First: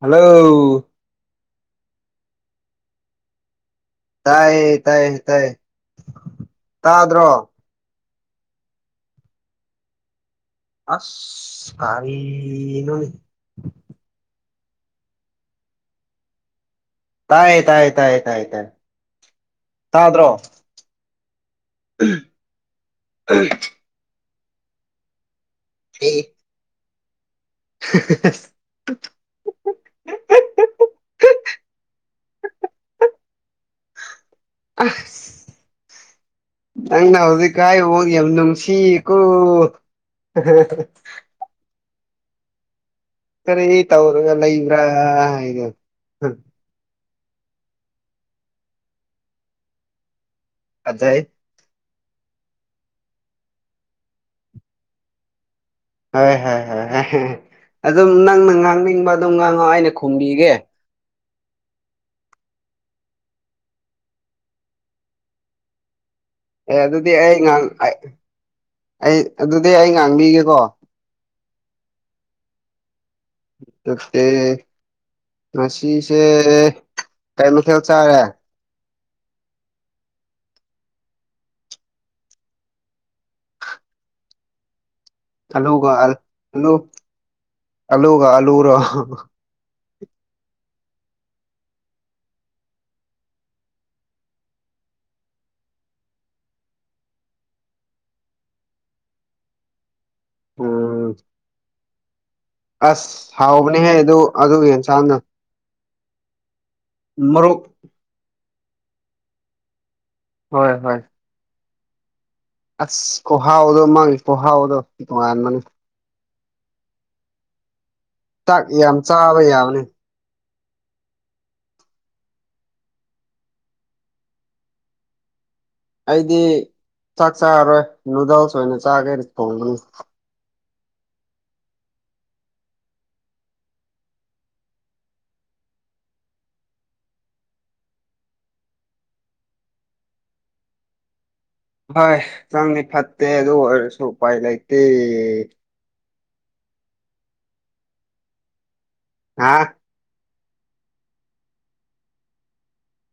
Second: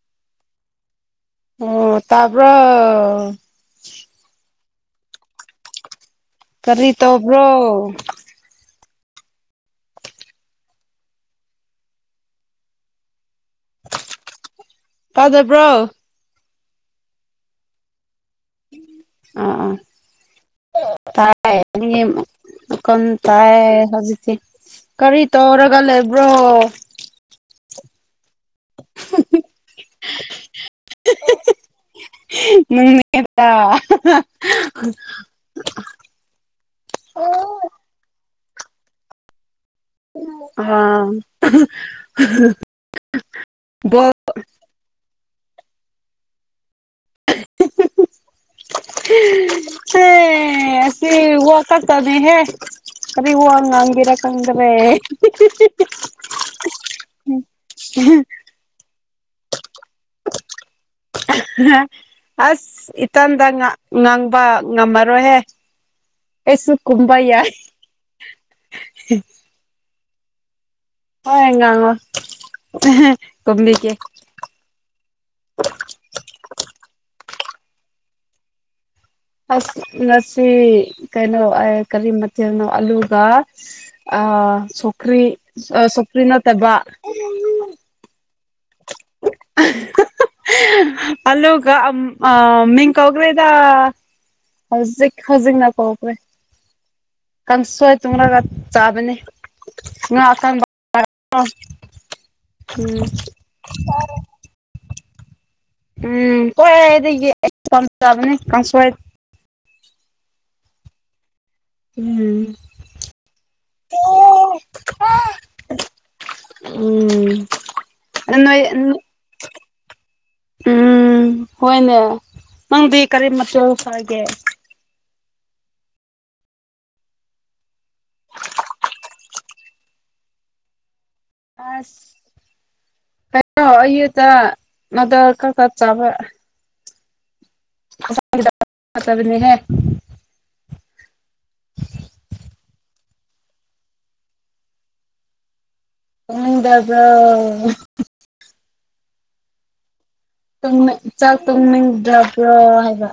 hello ꯑꯣ ꯇꯕꯔ ꯇꯥꯏꯌꯦ ꯇꯥꯏꯌꯦ ꯇꯥꯏꯌꯦ ꯀꯔꯤ ꯇꯧꯕ꯭ꯔꯣ ꯇꯥꯗ꯭ꯔꯣ ꯑꯁ ꯀꯅꯣꯅꯤ ꯄꯥꯖꯕ꯭ꯔꯣ ꯇꯥꯏꯥꯏꯥꯏꯥꯏꯗ꯭ꯔꯣ ꯇ ꯀꯟ ꯇꯥꯏ ꯍꯧꯖꯤꯦ ꯀꯔꯤ ꯇꯧꯔꯒ ꯂꯩꯕ꯭ꯔꯣ ꯑꯦ [inaudible] ꯅꯪꯗ ꯑꯁ ꯅꯪꯅ ꯍꯧꯖꯤꯛꯀꯥꯏꯕꯛ ꯌꯥꯝ ꯅꯨꯡꯁꯤꯌꯦꯀꯣ ꯑꯥ ꯀꯔꯤ ꯇꯧꯔꯒ ꯂꯩꯕ꯭ꯔꯥ ꯍꯥꯏ [unintelligible] ꯑꯁꯤ ꯐꯖꯩ ꯋꯥꯛ ꯇꯠꯇꯥꯔꯤ ꯍꯦ ꯀꯔꯤ ꯋꯥ ꯉꯥꯡꯒꯦꯔꯥ ꯈꯪꯗꯔꯦ ꯍꯣꯏ ꯍꯣꯏ ꯍꯣꯏ ꯍꯦ ꯑꯗꯨꯝ ꯅꯪꯅ ꯉꯥꯡꯅꯤꯡꯕ ꯑꯗꯨꯝ ꯉꯥꯡꯉꯣ ꯑꯩꯅ ꯈꯨꯝꯕꯤꯒꯦ [unintelligible] ꯑꯁ ꯏꯇꯟꯗ ꯉꯥꯡ ꯉꯥꯡꯕ ꯉꯝꯃꯔꯣꯏꯍꯦ ꯑꯩꯁꯨ ꯑꯦ ꯑꯗꯨꯗꯤ ꯀꯨꯝꯕ ꯌꯥꯥꯏ [unintelligible] ꯑꯩ ꯑꯗꯨꯗꯤ ꯑꯩ ꯉꯥꯡꯕꯤꯒꯦꯀꯣ ꯍꯣꯏ ꯉꯥꯡꯉꯣ ꯈꯨꯝꯕꯤꯒꯦ ꯑꯦ ꯉꯁꯤꯁꯦ ꯀꯩ ꯃꯊꯦꯜ ꯆꯥꯔꯦ ꯑꯁ ꯉꯁꯤ ꯀꯩꯅꯣ ꯀꯔꯤ ꯃꯊꯦꯜꯅꯣ ꯑꯜꯂꯨꯒ ꯑ ꯁꯒ꯭ꯔꯤ ꯑ ꯑꯂꯨꯒ ꯁꯒ꯭ꯔꯤ ꯑꯂꯨ ꯅꯠꯇꯕ ꯑꯂꯨꯒ ꯑꯂꯨꯔꯣ ꯑꯂꯨꯒ ꯑ ꯃꯤ ꯀꯥꯎꯒ꯭ꯔꯦꯗ ꯍꯧꯖꯤꯛ ꯈꯥꯖꯤꯡꯅ ꯍꯥꯎꯈ꯭ꯔꯦ ꯀꯥꯡꯁꯣꯏ ꯇꯨꯡꯔꯒ ꯆꯥꯕꯅꯦ ꯉꯥ ꯑꯀꯪꯕ ꯎꯝ [unintelligible] ꯎꯝ ꯑꯁ ꯍꯥꯎꯕꯅꯦꯍꯦ ꯑꯗꯨ ꯑꯗꯨꯒꯤ ꯌꯦꯟꯁꯥꯡꯗꯣ ꯎꯝ ꯃꯔꯨꯞ ꯍꯣꯏ [unintelligible] ꯀꯥꯡꯁꯣꯏ ꯍꯣꯏ ꯍꯣꯏ ꯎꯝ ꯑꯁ ꯈꯨꯍꯥꯎꯗꯣ ꯃꯥꯥꯒꯤ ꯈꯨꯍꯥꯎꯗꯣ ꯇꯣꯉꯥꯟꯕꯅꯤ ꯎꯝ ꯅꯣꯏ ꯆꯥꯛ ꯌꯥꯝ ꯆꯥꯕ ꯌꯥꯕꯅꯤ ꯎꯝ ꯍꯣꯏꯅꯦ ꯅꯪꯗꯤ ꯀꯔꯤ ꯃꯊꯦꯜ ꯆꯥꯒꯦ ꯑꯩꯗꯤ ꯆꯥꯛ ꯆꯥꯔꯔꯣꯏ ꯅꯨꯗꯜꯁ ꯑꯣꯏꯅ ꯆꯥꯒꯦꯅ ꯊꯣꯡꯕꯅꯤ ꯑꯁ ꯀꯩꯅꯣ ꯑꯌꯨꯛꯇꯥ ꯅꯨꯗꯜꯁ ꯈꯔ ꯈꯔ ꯆꯥꯕ ꯍꯛꯆꯥꯡꯗꯤ [unintelligible] ꯐꯠꯇꯥꯕꯅꯤꯍꯦ ꯍꯣꯏ ꯍꯛꯆꯥꯡꯗꯤ ꯐꯠꯇꯦ ꯑꯗꯨ ꯑꯣꯏꯔꯁꯨ ꯎꯄꯥꯏ ꯂꯩꯇꯦ ꯊꯣꯡꯅꯤꯡꯗꯔꯥꯕ꯭ꯔꯣ ꯍꯥ ꯆꯥꯛ ꯊꯣꯡꯅꯤꯡꯗ꯭ꯔꯕ꯭ꯔꯣ ꯍꯥꯏꯕ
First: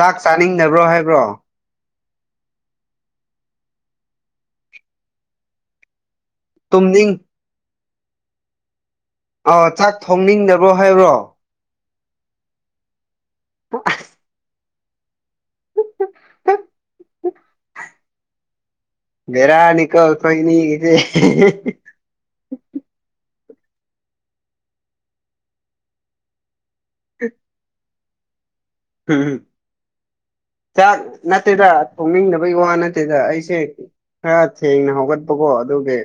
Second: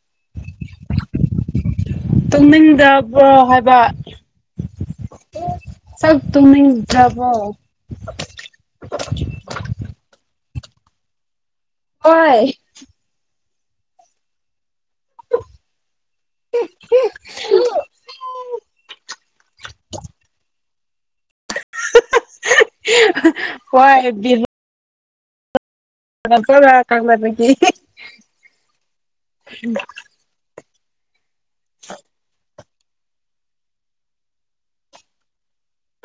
ꯆꯥꯛ ꯆꯥꯅꯤꯡꯗꯕ꯭ꯔꯣ ꯍꯥꯏꯕ꯭ꯔꯣ ꯇꯣꯡꯅꯤꯡꯗꯕ꯭ꯔꯣ ꯍꯥꯏꯕ ꯆꯥꯛ ꯇꯨꯝꯅꯤꯡ ꯊꯣꯡꯅꯤꯡꯗ꯭ꯔꯕ꯭ꯔꯣ ꯑꯣ ꯆꯥꯛ ꯊꯣꯡꯅꯤꯡꯗꯕ꯭ꯔꯣ ꯍꯥꯏꯕ꯭ꯔꯣ ꯍꯣꯏ [unintelligible] [unintelligible] ꯕꯦꯔꯥꯅꯤꯀꯣ ꯑꯩꯈꯣꯏ ꯑꯅꯤꯒꯤꯁꯦ ꯍꯣꯏ [unintelligible] [unintelligible] ꯆꯥꯛ ꯅꯠꯇꯦꯗ ꯊꯣꯡꯅꯤꯡꯗꯕꯒꯤ ꯋꯥ ꯅꯠ ꯇꯦꯗ ꯑꯩꯁꯦ ꯈꯔ ꯊꯦꯡꯅ ꯍꯧꯒꯠꯄꯀꯣ ꯑꯗꯨꯒꯤ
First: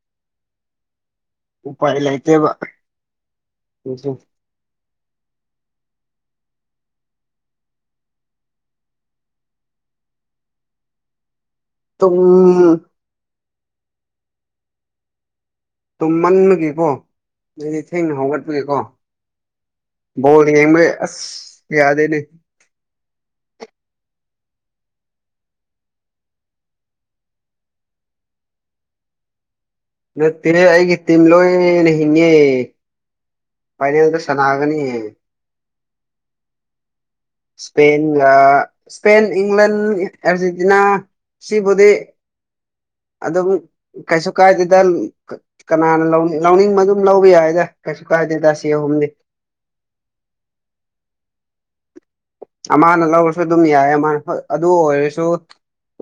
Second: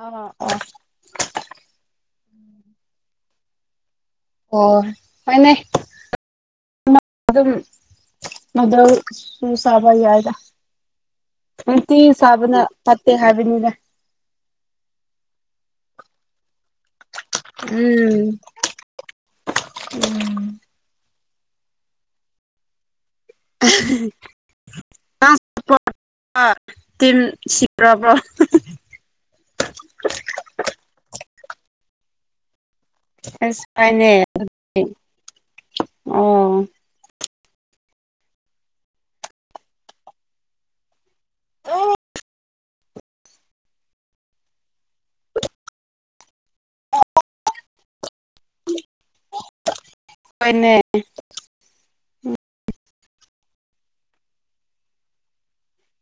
ꯑꯣ ꯑꯣ ꯎꯄꯥꯏ ꯂꯩꯇꯦꯕ ꯑꯗꯨ ꯑꯣ ꯍꯣꯏꯅꯦ ꯑꯗꯨꯝ ꯃꯗꯨ ꯁꯥꯕ ꯌꯥꯏꯗ ꯇꯤ ꯇꯨꯝ ꯁꯥꯕꯅ ꯐꯠꯇꯦ ꯍꯥꯏꯕꯤꯅꯤꯅꯦ ꯇꯨꯝꯃꯟꯕꯒꯤꯦꯀꯣ ꯑꯗꯨꯗꯤ ꯊꯦꯡꯅ ꯎꯝ ꯍꯧꯒꯠꯄꯒꯤꯀꯣ ꯎꯝ ꯣ ꯃ ꯑꯁ ꯌꯥꯗꯦꯅꯦ [unintelligible] ꯄ ꯇꯝ ꯁꯤꯄ꯭ꯔꯕ ꯅꯠꯇꯦ ꯑꯩꯒꯤ ꯇꯤꯝ ꯂꯣꯏꯅ ꯍꯤꯡꯉꯦ ꯑꯁ ꯍꯣꯏꯅꯦ ꯄꯥꯏꯅꯦꯗ ꯁꯅꯥꯒꯅꯤ ꯑꯣ ꯏꯁꯄ ꯁꯄꯦꯟ ꯏꯪꯂꯪꯂꯦꯟ ꯑꯔꯖꯦꯟꯇꯤꯅꯥ ꯁꯤꯕꯨꯗꯤ ꯑꯗꯨꯝ ꯀꯩꯁꯨ ꯀꯥꯏꯗꯦꯗ ꯀꯅꯥꯅ ꯂꯧꯅꯤꯡ ꯂꯧꯅꯤꯡꯕ ꯑꯗꯨꯝ ꯂꯧꯕ ꯌꯥꯏꯗ ꯀꯩꯁꯨ ꯀꯥꯏꯗꯦ ꯗꯁꯤ ꯑꯍꯨꯝꯗꯤ ꯍꯣꯏꯅꯦ ꯑꯃꯅ ꯂꯧꯔꯁꯨ ꯑꯗꯨꯝ ꯌꯥꯏ ꯑꯃꯅ ꯍꯣꯏ ꯑꯗꯨ ꯑꯣꯏꯔꯁꯨ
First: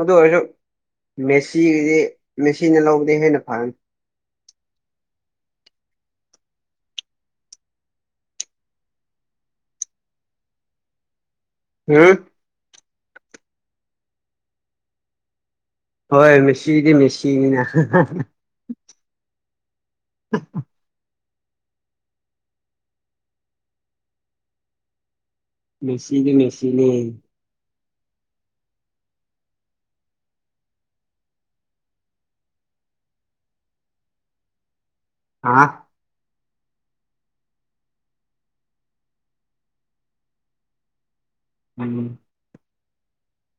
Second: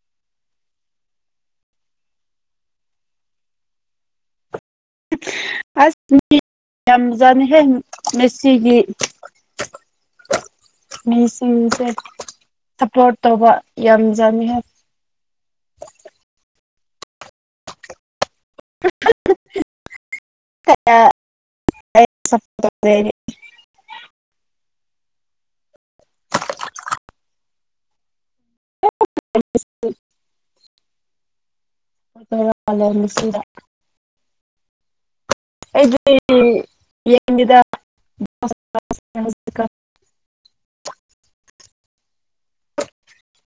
ꯑꯗꯨ ꯑꯣꯏꯔꯁꯨ ꯃꯦꯁꯤꯤꯒꯤꯗꯤ ꯃꯦꯆꯤꯅ ꯂꯧꯕꯗꯤ ꯍꯦꯟꯅ ꯐꯔꯅꯤ ꯑꯁ ꯌꯝꯖꯅ ꯍ ꯃꯦꯁꯤꯒꯤ ꯃꯤꯁꯤꯡꯁꯦ ꯎꯝ ꯁꯞꯄꯣꯔꯠ ꯇꯧꯕ ꯌꯥꯝꯖꯅꯤ ꯍꯣꯏ ꯃꯦꯁꯤꯗꯤ ꯃꯦꯁꯤꯅꯤꯅꯦ [inaudible] [unintelligible] ꯃꯦꯁꯤꯅꯦ ꯃꯦꯁꯤꯅꯦ [unintelligible] [unintelligible] ꯑꯩꯗꯤ ꯌꯦꯡꯗꯨꯗ [unintelligible] ꯎꯝ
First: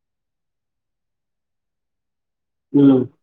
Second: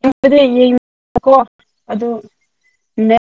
[unintelligible] ꯑꯗꯨ ꯎꯝ ꯅꯦ